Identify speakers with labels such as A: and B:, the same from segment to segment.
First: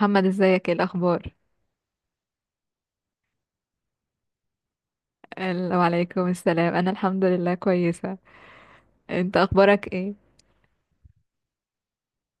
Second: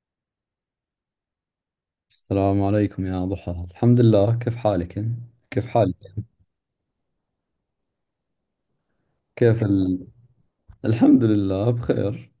A: محمد، ازيك؟ ايه الاخبار؟
B: السلام عليكم يا ضحى. الحمد لله، كيف حالك انت؟ كيف
A: السلام
B: حالك؟
A: عليكم. انا الحمد لله كويسه. انت،
B: كيف
A: اخبارك
B: ال...
A: ايه؟
B: الحمد لله بخير.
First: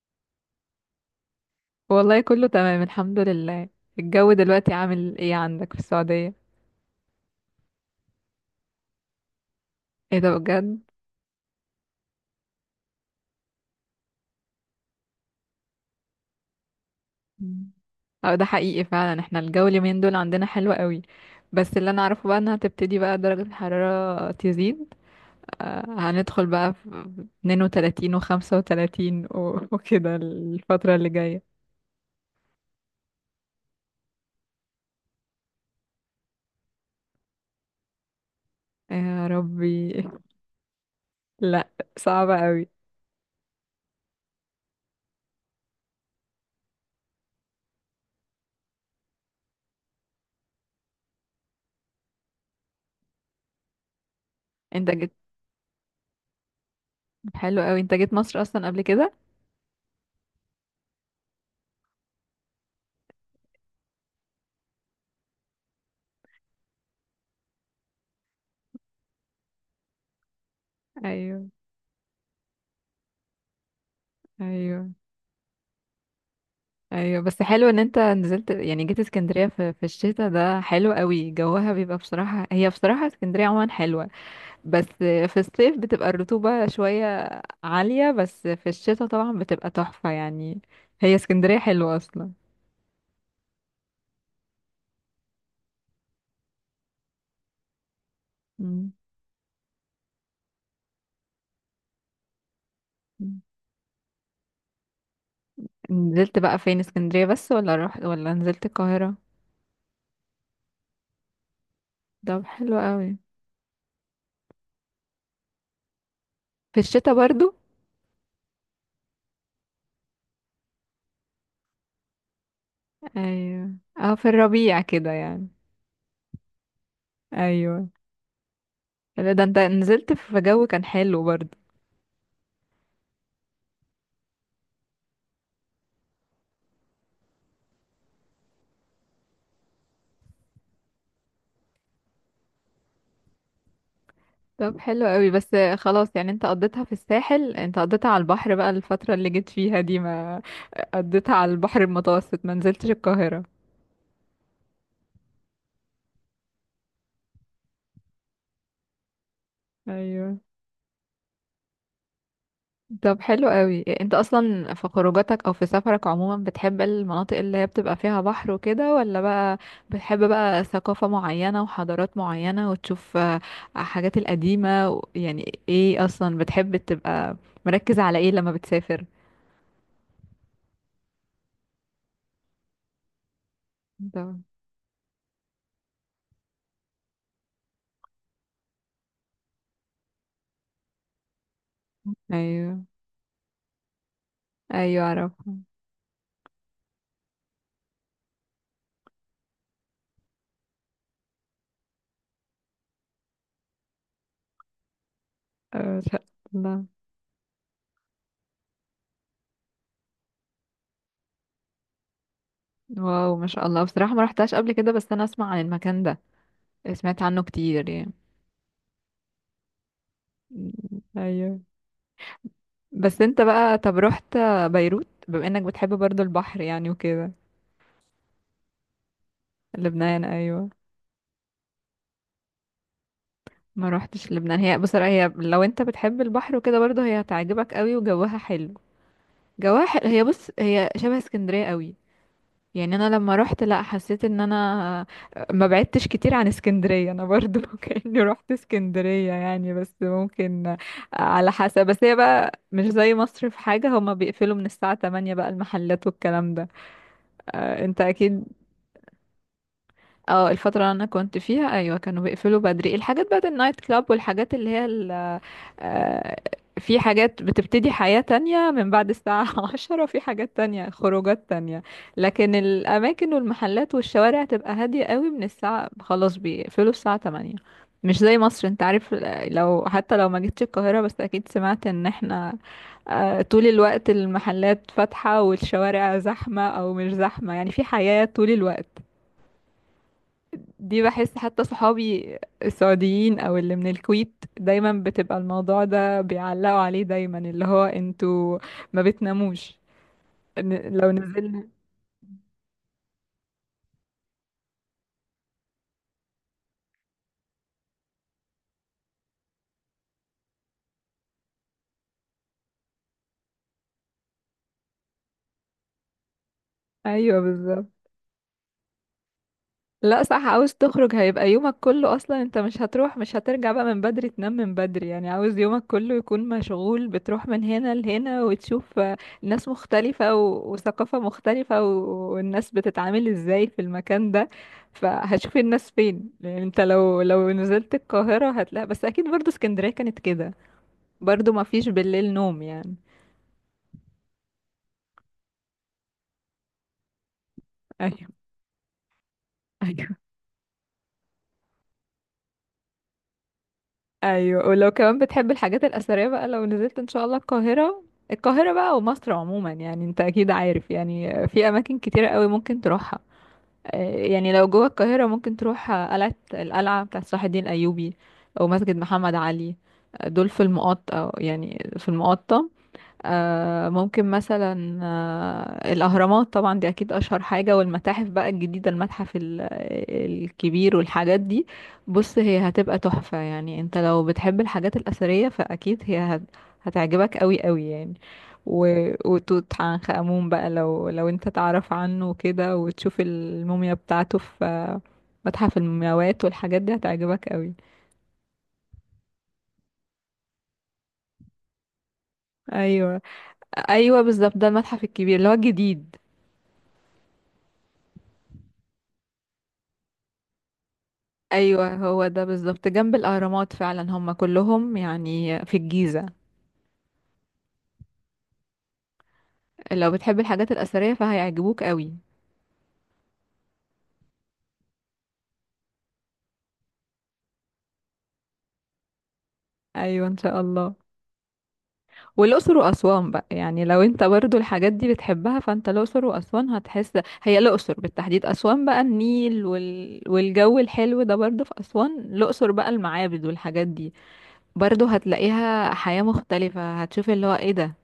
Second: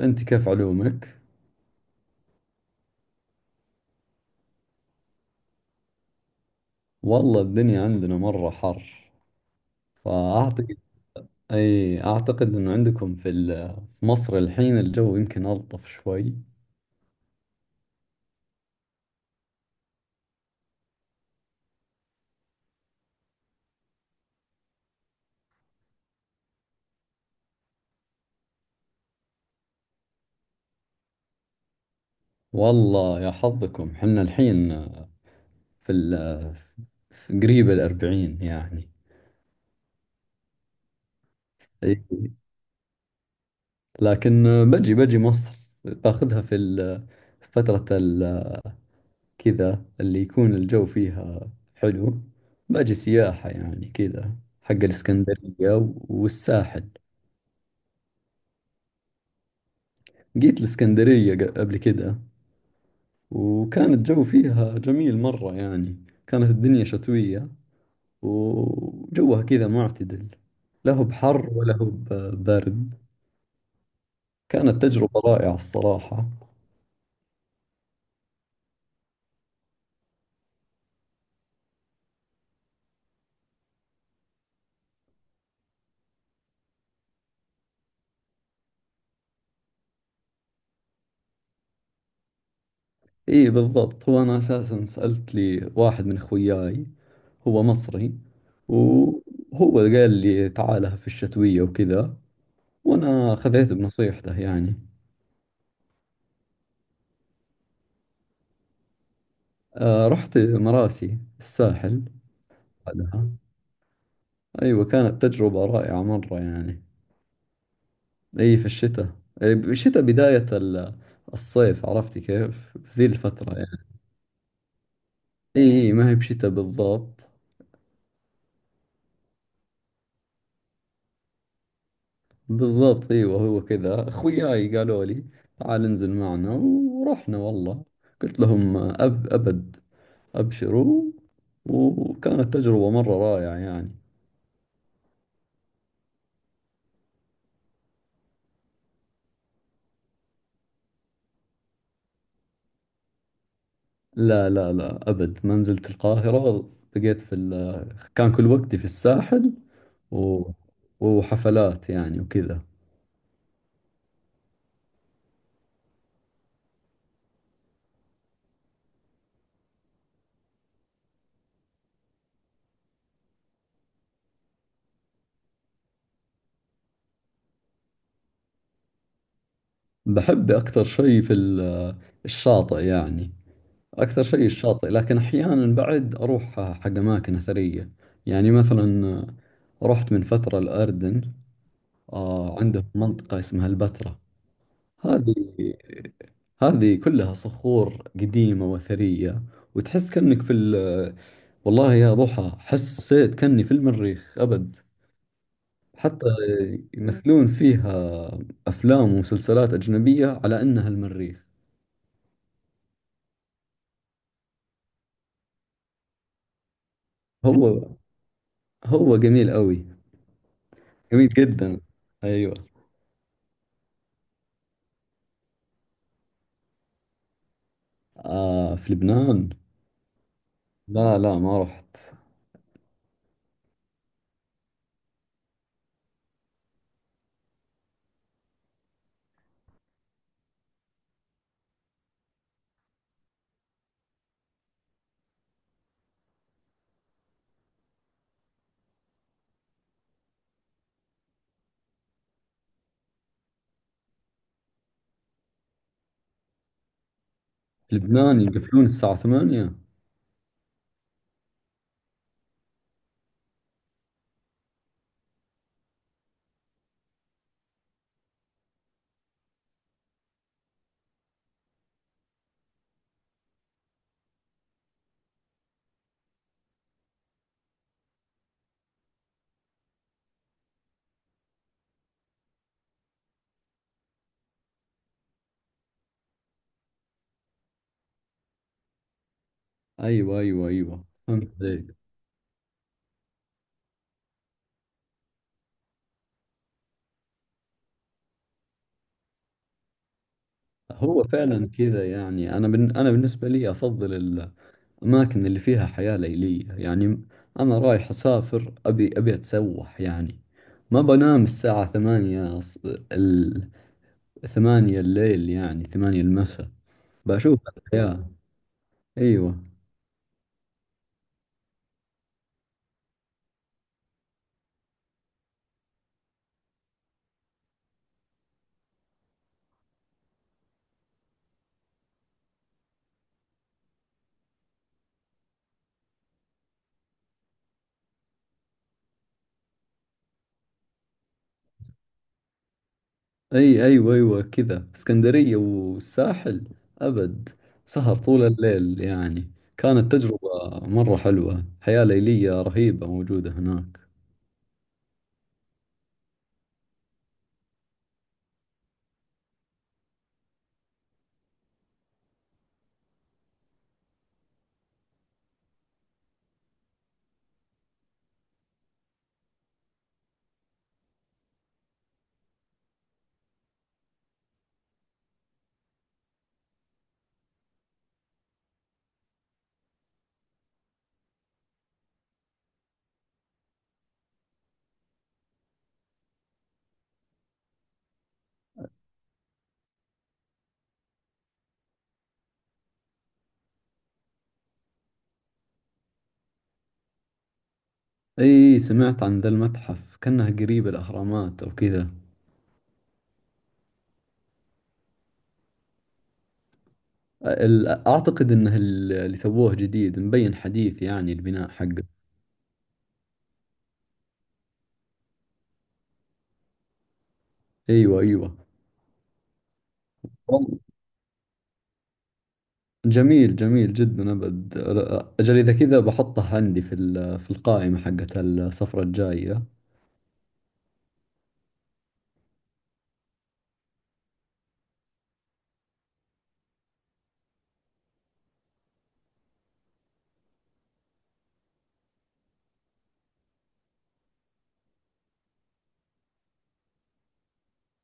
B: انت كيف علومك؟
A: والله كله تمام الحمد لله. الجو دلوقتي عامل ايه عندك في السعوديه؟
B: والله الدنيا عندنا مرة حر،
A: ايه ده؟
B: فاعتقد
A: بجد؟
B: اعتقد انه عندكم في مصر الحين الجو يمكن الطف شوي.
A: مم. اه، ده حقيقي فعلا. احنا الجو اليومين دول عندنا حلو قوي، بس اللي انا اعرفه بقى انها هتبتدي بقى درجه الحراره تزيد. هندخل بقى في 32 و35 وكده الفتره اللي جايه.
B: والله يا حظكم، حنا الحين في ال... في قريب 40 يعني.
A: يا ربي! لا،
B: أي.
A: صعبه قوي.
B: لكن بجي مصر، باخذها في فترة كذا اللي يكون الجو فيها حلو، باجي سياحة يعني كذا، حق
A: انت
B: الإسكندرية والساحل.
A: حلو قوي، انت جيت مصر اصلا قبل كده؟
B: جيت الإسكندرية قبل كذا، وكان الجو فيها جميل مرة، يعني كانت الدنيا شتوية وجوها كذا معتدل، لا هو
A: ايوه،
B: بحر ولا هو برد. كانت
A: ايوه،
B: تجربة رائعة الصراحة.
A: ايوه. بس حلو ان انت نزلت، يعني جيت اسكندريه في الشتاء، ده حلو قوي. جوها بيبقى بصراحه، هي بصراحه اسكندريه عموما حلوه، بس في الصيف بتبقى الرطوبه شويه عاليه، بس في الشتاء طبعا بتبقى تحفه يعني. هي اسكندريه حلوه اصلا.
B: اي بالضبط، هو انا اساسا سألت لي واحد من خوياي، هو مصري،
A: مم.
B: وهو قال لي تعال في الشتوية وكذا، وانا
A: مم.
B: خذيت بنصيحته يعني.
A: نزلت بقى فين؟ اسكندريه بس، ولا رحت ولا نزلت القاهره؟
B: آه، رحت مراسي الساحل
A: طب حلو قوي.
B: بعدها. ايوه، كانت تجربة رائعة مرة
A: في
B: يعني.
A: الشتاء برضو؟
B: اي في الشتاء. إي بشتاء بداية الصيف، عرفتي كيف في ذي الفترة
A: ايوه،
B: يعني.
A: اه في الربيع كده يعني.
B: اي إي، ما هي بشتاء بالضبط.
A: ايوه، لا ده انت نزلت في جو كان حلو برضه.
B: بالضبط ايوه، هو كذا اخوياي قالوا لي تعال انزل معنا، ورحنا والله. قلت لهم ابد، ابشروا. وكانت تجربة مرة رائعة يعني.
A: طب حلو قوي. بس خلاص يعني انت قضيتها في الساحل، انت قضيتها على البحر بقى الفترة اللي جيت فيها دي، ما قضيتها على البحر المتوسط، ما نزلتش القاهرة.
B: لا لا لا، ابد ما نزلت القاهرة. بقيت في ال... كان كل وقتي في الساحل
A: ايوه.
B: و... وحفلات يعني وكذا.
A: طب حلو قوي. انت اصلا في خروجاتك او في سفرك عموما بتحب المناطق اللي هي بتبقى فيها بحر وكده، ولا بقى بتحب بقى ثقافة معينة وحضارات معينة وتشوف حاجات القديمة يعني ايه اصلا بتحب تبقى مركز على ايه لما بتسافر؟
B: بحب اكثر شيء في الشاطئ يعني. أكثر
A: طب.
B: شيء الشاطئ، لكن أحيانا بعد أروح حق أماكن أثرية، يعني مثلا رحت من فترة الأردن. آه،
A: ايوه،
B: عندهم منطقة اسمها البتراء.
A: ايوه،
B: هذه
A: اعرفها.
B: هذه كلها صخور قديمة وأثرية، وتحس كأنك في ال... والله يا ضحى حسيت كأني في المريخ أبد.
A: آه، شاء
B: حتى
A: الله
B: يمثلون فيها أفلام ومسلسلات أجنبية على أنها المريخ.
A: واو، ما شاء الله. بصراحة ما رحتهاش قبل كده، بس انا اسمع عن المكان ده، سمعت عنه
B: هو
A: كتير يعني.
B: هو جميل أوي،
A: م-
B: جميل
A: ايوه.
B: جدا. أيوه.
A: بس انت بقى، طب رحت بيروت؟ بما انك بتحب برضو البحر يعني وكده.
B: آه، في لبنان.
A: لبنان، ايوه.
B: لا لا، ما رحت.
A: ما روحتش لبنان. هي بصراحة، هي لو انت بتحب البحر وكده برضو، هي هتعجبك قوي وجوها حلو. جوها حلو. هي بص، هي شبه اسكندرية قوي يعني. انا لما رحت لا، حسيت ان انا ما بعدتش كتير عن اسكندرية انا برضو كأني رحت اسكندرية يعني، بس ممكن على حسب. بس هي بقى مش زي مصر في حاجة، هما بيقفلوا من الساعة 8 بقى المحلات والكلام ده.
B: في
A: انت
B: لبنان
A: اكيد.
B: يقفلون الساعة 8.
A: اه، الفترة اللي انا كنت فيها ايوه كانوا بيقفلوا بدري. الحاجات بقى النايت كلاب والحاجات اللي هي آه، في حاجات بتبتدي حياة تانية من بعد الساعة 10، في حاجات تانية، خروجات تانية، لكن الأماكن والمحلات والشوارع تبقى هادية قوي من الساعة، خلاص بيقفلوا الساعة 8، مش زي مصر. انت عارف، لو حتى لو ما جيتش القاهرة، بس أكيد سمعت ان احنا طول الوقت المحلات فاتحة والشوارع زحمة أو مش زحمة، يعني في حياة طول الوقت.
B: أيوة أيوة
A: دي
B: أيوة،
A: بحس
B: فهمت
A: حتى
B: عليك.
A: صحابي السعوديين او اللي من الكويت دايما بتبقى الموضوع ده بيعلقوا عليه، دايما اللي هو انتوا ما بتناموش. لو
B: هو
A: نزلنا.
B: فعلا كذا يعني، أنا بالنسبة لي أفضل الأماكن اللي فيها حياة ليلية يعني. أنا رايح أسافر، أبي أتسوح يعني. ما بنام الساعة 8 ال 8 الليل، يعني 8 المساء.
A: ايوه
B: بشوف
A: بالظبط.
B: الحياة. أيوة.
A: لا صح، عاوز تخرج هيبقى يومك كله اصلا، انت مش هتروح، مش هترجع بقى من بدري تنام من بدري. يعني عاوز يومك كله يكون مشغول، بتروح من هنا لهنا وتشوف ناس مختلفة وثقافة مختلفة والناس بتتعامل ازاي في المكان ده. فهتشوف الناس فين يعني؟ انت لو نزلت القاهرة هتلاقي، بس اكيد برضو اسكندرية كانت كده، برضو ما فيش بالليل نوم يعني.
B: اي ايوه ايوه، كذا اسكندرية والساحل، ابد، سهر
A: ايوه،
B: طول الليل يعني. كانت
A: ايوه،
B: تجربة مرة حلوة، حياة ليلية رهيبة موجودة هناك.
A: ايوه. ولو كمان بتحب الحاجات الاثريه بقى، لو نزلت ان شاء الله القاهره، القاهره بقى ومصر عموما يعني انت اكيد عارف يعني في اماكن كتيره قوي ممكن تروحها. يعني لو جوه القاهره ممكن تروح القلعه بتاعه صلاح الدين الايوبي، او مسجد محمد علي. دول في المقاطة، يعني في المقاطة. آه ممكن مثلا آه الأهرامات طبعا دي أكيد أشهر حاجة، والمتاحف بقى الجديدة، الكبير والحاجات دي. بص هي هتبقى تحفة يعني، انت لو بتحب الحاجات الأثرية فأكيد هي هتعجبك قوي قوي يعني. وتوت عنخ آمون بقى، لو انت تعرف عنه كده وتشوف الموميا بتاعته في متحف المومياوات والحاجات دي هتعجبك قوي.
B: اي سمعت عن ذا المتحف كأنه قريب الاهرامات او كذا.
A: ايوه، ايوه بالظبط، ده المتحف الكبير اللي هو الجديد.
B: اعتقد انه اللي سووه جديد، مبين حديث يعني البناء
A: ايوه
B: حقه.
A: هو ده بالظبط، جنب الاهرامات فعلا، هم كلهم يعني في الجيزه.
B: ايوه ايوه.
A: لو بتحب الحاجات
B: والله،
A: الاثريه فهيعجبوك قوي.
B: جميل، جميل جدا ابد. اجل اذا كذا بحطه عندي في القائمة حقت السفرة الجاية.
A: ايوه ان شاء الله. والاقصر واسوان بقى، يعني لو انت برضو الحاجات دي بتحبها فانت الاقصر واسوان هتحس. هي الاقصر بالتحديد، اسوان بقى النيل والجو الحلو ده برضو في اسوان، الاقصر بقى المعابد والحاجات دي. برضو هتلاقيها حياه مختلفه، هتشوف اللي هو ايه ده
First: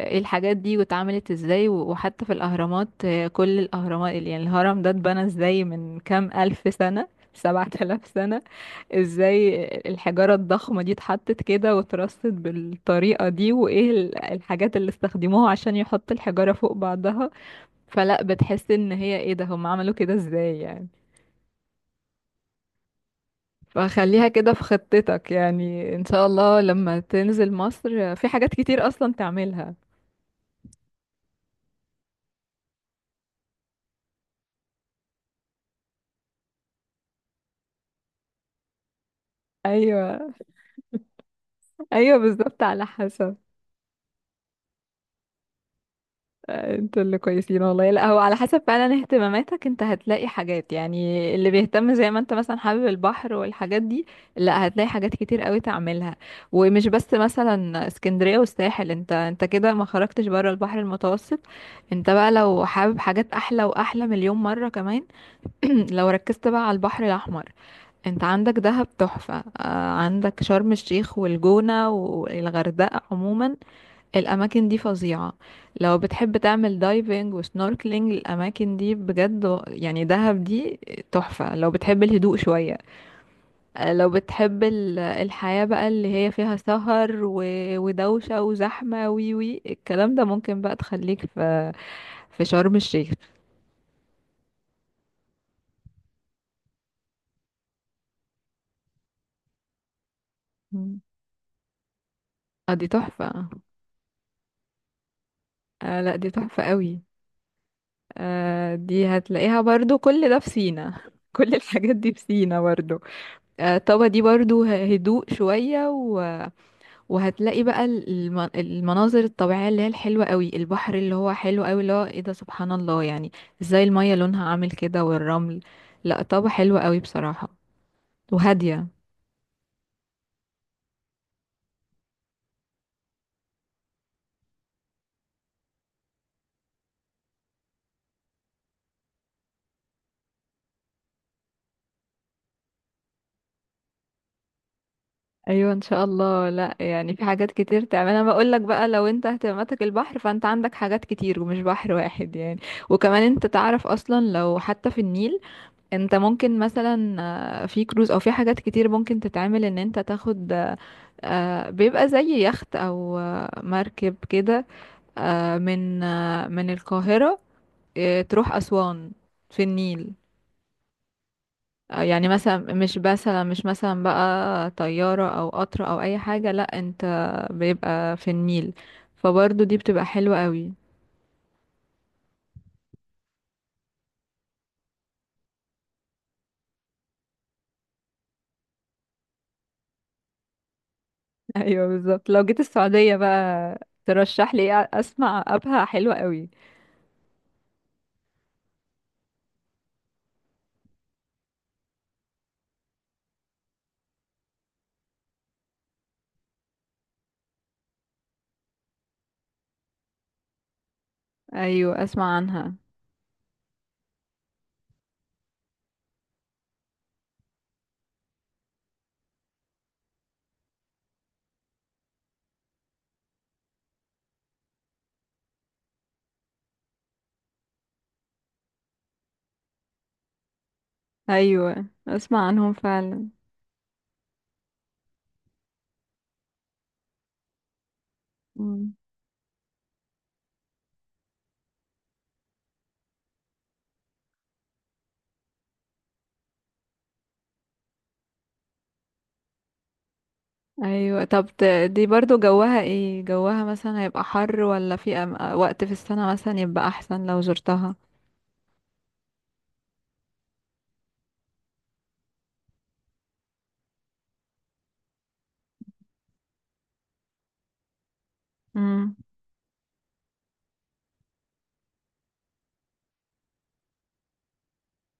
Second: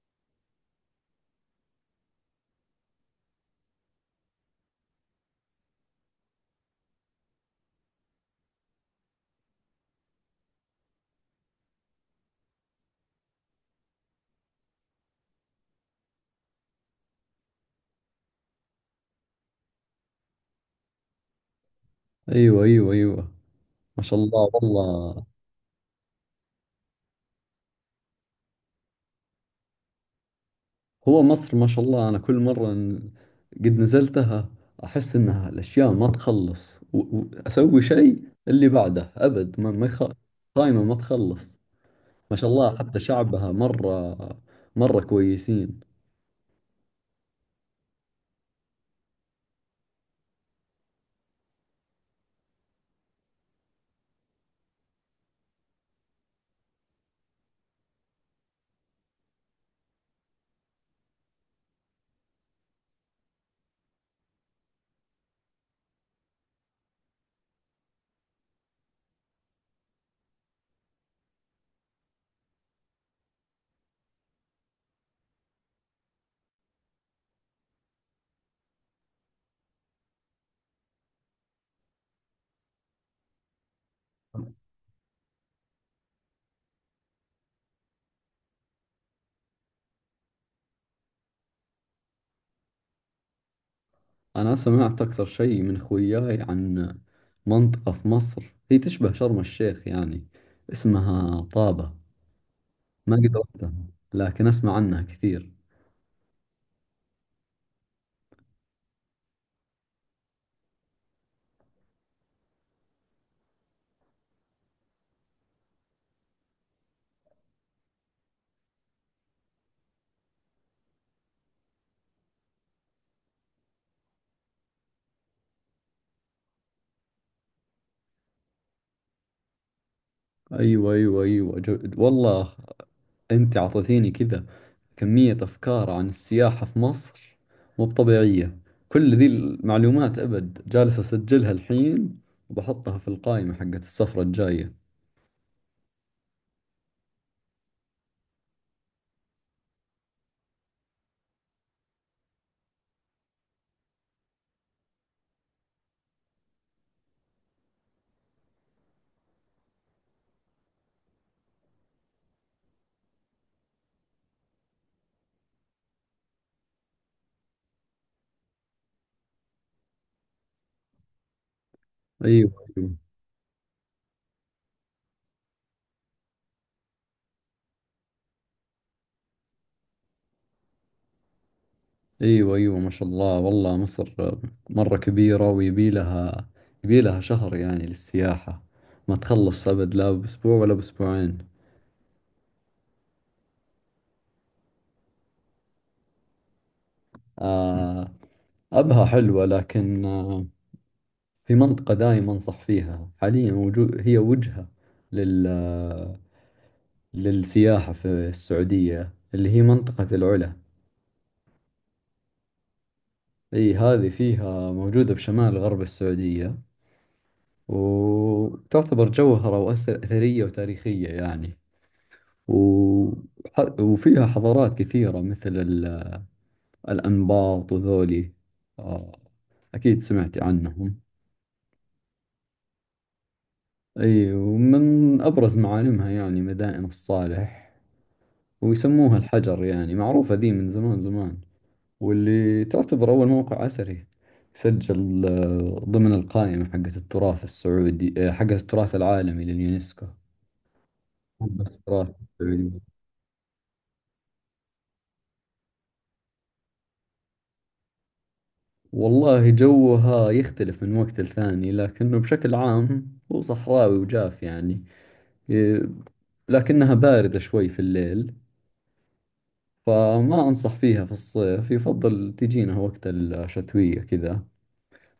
A: الحاجات دي واتعملت ازاي وحتى في الاهرامات. كل الاهرامات يعني الهرم ده اتبنى ازاي من كام الف سنة؟ 7 آلاف سنة! ازاي الحجارة الضخمة دي اتحطت كده واترصت بالطريقة دي، وايه الحاجات اللي استخدموها عشان يحطوا الحجارة فوق بعضها. فلا، بتحس ان هي ايه ده، هم عملوا كده ازاي يعني.
B: ايوه ايوه ايوه. ما شاء
A: فخليها
B: الله
A: كده في
B: والله.
A: خطتك يعني، ان شاء الله لما تنزل مصر في حاجات كتير اصلا تعملها.
B: هو مصر ما شاء الله، أنا كل مرة قد نزلتها أحس إنها الأشياء ما تخلص، وأسوي شيء اللي بعده أبد، ما ما يخ-
A: ايوه،
B: قايمة ما تخلص.
A: ايوه
B: ما شاء
A: بالظبط،
B: الله
A: على
B: حتى
A: حسب.
B: شعبها مرة مرة كويسين.
A: انتوا اللي كويسين والله. لا هو على حسب فعلا اهتماماتك، انت هتلاقي حاجات يعني. اللي بيهتم زي ما انت مثلا حابب البحر والحاجات دي، لا هتلاقي حاجات كتير قوي تعملها، ومش بس مثلا اسكندرية والساحل. انت كده ما خرجتش بره البحر المتوسط. انت بقى لو حابب حاجات احلى، واحلى مليون مرة كمان، لو ركزت بقى على البحر الاحمر، انت عندك دهب تحفة، عندك شرم الشيخ والجونة والغردقة عموما، الأماكن دي فظيعة. لو بتحب تعمل دايفنج وسنوركلينج الأماكن دي بجد، يعني دهب دي تحفة لو بتحب الهدوء شوية. لو بتحب الحياة بقى اللي هي فيها سهر ودوشة وزحمة وي وي الكلام ده، ممكن بقى تخليك في في شرم الشيخ.
B: أنا سمعت أكثر شيء من خوياي عن منطقة في مصر هي تشبه شرم الشيخ يعني،
A: مم.
B: اسمها طابة.
A: اه دي
B: ما قد
A: تحفة.
B: رحتها، لكن أسمع عنها كثير.
A: آه لا دي تحفة قوي. آه دي هتلاقيها برضو كل ده في سينا، كل الحاجات دي في سينا برضو. آه طبعا دي برضو هدوء شوية، وهتلاقي بقى المناظر الطبيعية اللي هي الحلوة قوي، البحر اللي هو حلو قوي، اللي هو ايه ده، سبحان الله يعني. ازاي المية لونها عامل كده والرمل. لا طابع حلو قوي بصراحة، وهادية.
B: أيوة أيوة أيوة والله أنت أعطيتيني كذا كمية أفكار عن السياحة في مصر، مو طبيعية. كل ذي المعلومات أبد جالس أسجلها الحين، وبحطها في القائمة حقت السفرة الجاية.
A: ايوه ان شاء الله. لا يعني في حاجات كتير تعمل، انا بقول لك بقى لو انت اهتماماتك البحر فانت عندك حاجات كتير، ومش بحر واحد يعني. وكمان انت تعرف اصلا، لو حتى في النيل، انت ممكن مثلا في كروز او في حاجات كتير ممكن تتعمل، ان انت تاخد بيبقى زي يخت او مركب كده من من القاهرة تروح أسوان، في النيل. يعني
B: أيوة
A: مثلا
B: أيوة
A: مش مثلا بقى طيارة او قطر او اي حاجة، لا انت بيبقى في النيل. فبرضه دي بتبقى حلوة قوي.
B: أيوة أيوة. ما شاء الله والله، مصر مرة كبيرة، ويبي لها يبي لها شهر يعني للسياحة، ما تخلص أبد لا بأسبوع ولا بأسبوعين.
A: ايوه بالظبط. لو جيت السعودية بقى ترشح لي ايه؟ اسمع ابها حلوة قوي.
B: آه. أبها حلوة، لكن آه، في منطقة دائما أنصح فيها حاليا، وجو هي وجهة لل آه، للسياحة في السعودية، اللي هي منطقة العلا.
A: ايوه اسمع عنها.
B: اي هذه فيها موجودة بشمال غرب السعودية، وتعتبر جوهرة، أثرية وتاريخية يعني. و... وفيها حضارات كثيرة مثل الأنباط وذولي. آه، أكيد سمعتي عنهم.
A: ايوه اسمع عنهم فعلا.
B: اي، ومن أبرز معالمها يعني مدائن الصالح.
A: مم.
B: ويسموها الحجر، يعني معروفة ذي من زمان زمان، واللي تعتبر أول موقع أثري سجل، ضمن القائمة حقت التراث السعودي، حقت التراث العالمي لليونسكو.
A: ايوه طب، دي
B: التراث
A: برضو جوها
B: السعودي.
A: ايه؟ جوها مثلا هيبقى حر، ولا في وقت في السنة مثلا يبقى احسن لو زرتها؟
B: والله جوها يختلف من وقت لثاني، لكنه بشكل عام هو صحراوي وجاف يعني. إيه، لكنها باردة شوي في الليل.
A: امم.
B: فما أنصح فيها في الصيف، يفضل تجينا وقت الشتوية كذا،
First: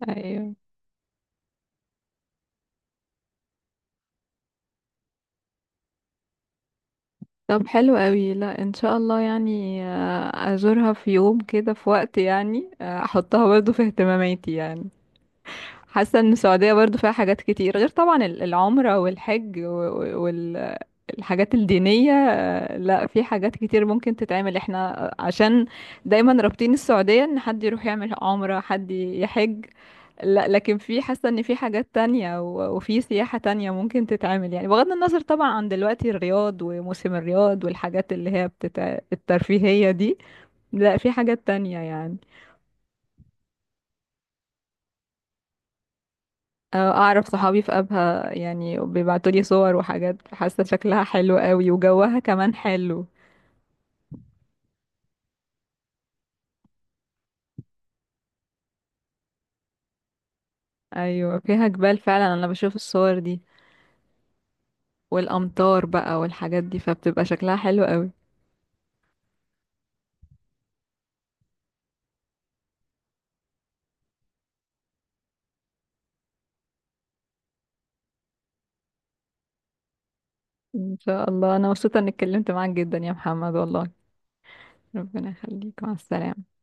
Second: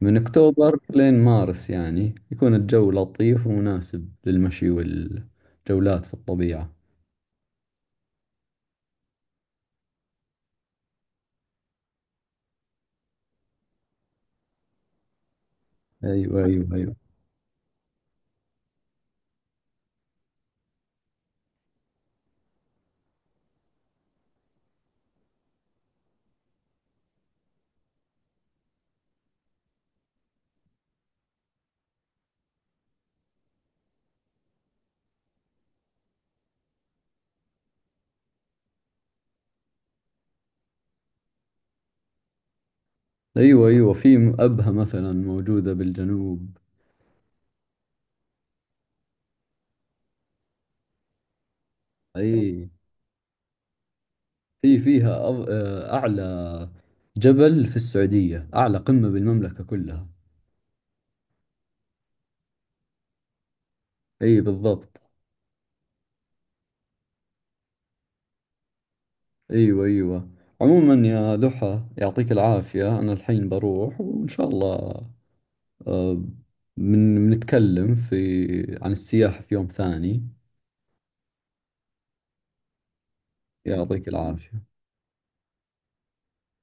B: من
A: ايوه
B: أكتوبر لين مارس، يعني يكون الجو لطيف ومناسب للمشي والجولات في الطبيعة.
A: طب حلو قوي. لا ان شاء الله يعني ازورها في يوم كده، في وقت يعني احطها برضو في اهتماماتي يعني. حاسه ان
B: أيوة أيوة
A: السعوديه
B: أيوة
A: برضو فيها حاجات كتير، غير طبعا العمره والحج، الحاجات الدينية. لا في حاجات كتير ممكن تتعمل. احنا عشان دايما رابطين السعودية ان حد يروح يعمل عمرة، حد يحج. لا لكن في، حاسة ان في حاجات تانية وفي سياحة تانية ممكن تتعمل، يعني بغض النظر طبعا عن دلوقتي الرياض وموسم الرياض والحاجات اللي هي الترفيهية دي، لا في حاجات تانية يعني.
B: أيوة أيوة. في أبها مثلا موجودة بالجنوب.
A: اعرف صحابي في ابها يعني بيبعتولي صور وحاجات، حاسة شكلها حلو قوي وجوها كمان
B: أي
A: حلو.
B: في فيها أعلى جبل في السعودية، أعلى قمة بالمملكة كلها.
A: ايوه فيها جبال فعلا، انا بشوف الصور دي.
B: أي بالضبط.
A: والامطار بقى والحاجات دي فبتبقى شكلها حلو قوي.
B: أيوة أيوة. عموما يا دحى يعطيك العافية، أنا الحين بروح وإن شاء الله، آه، من بنتكلم في عن السياحة في يوم ثاني.
A: ان شاء الله. انا مبسوطه اني اتكلمت معاك جدا يا محمد والله.
B: يعطيك العافية.
A: ربنا يخليك، مع السلامه.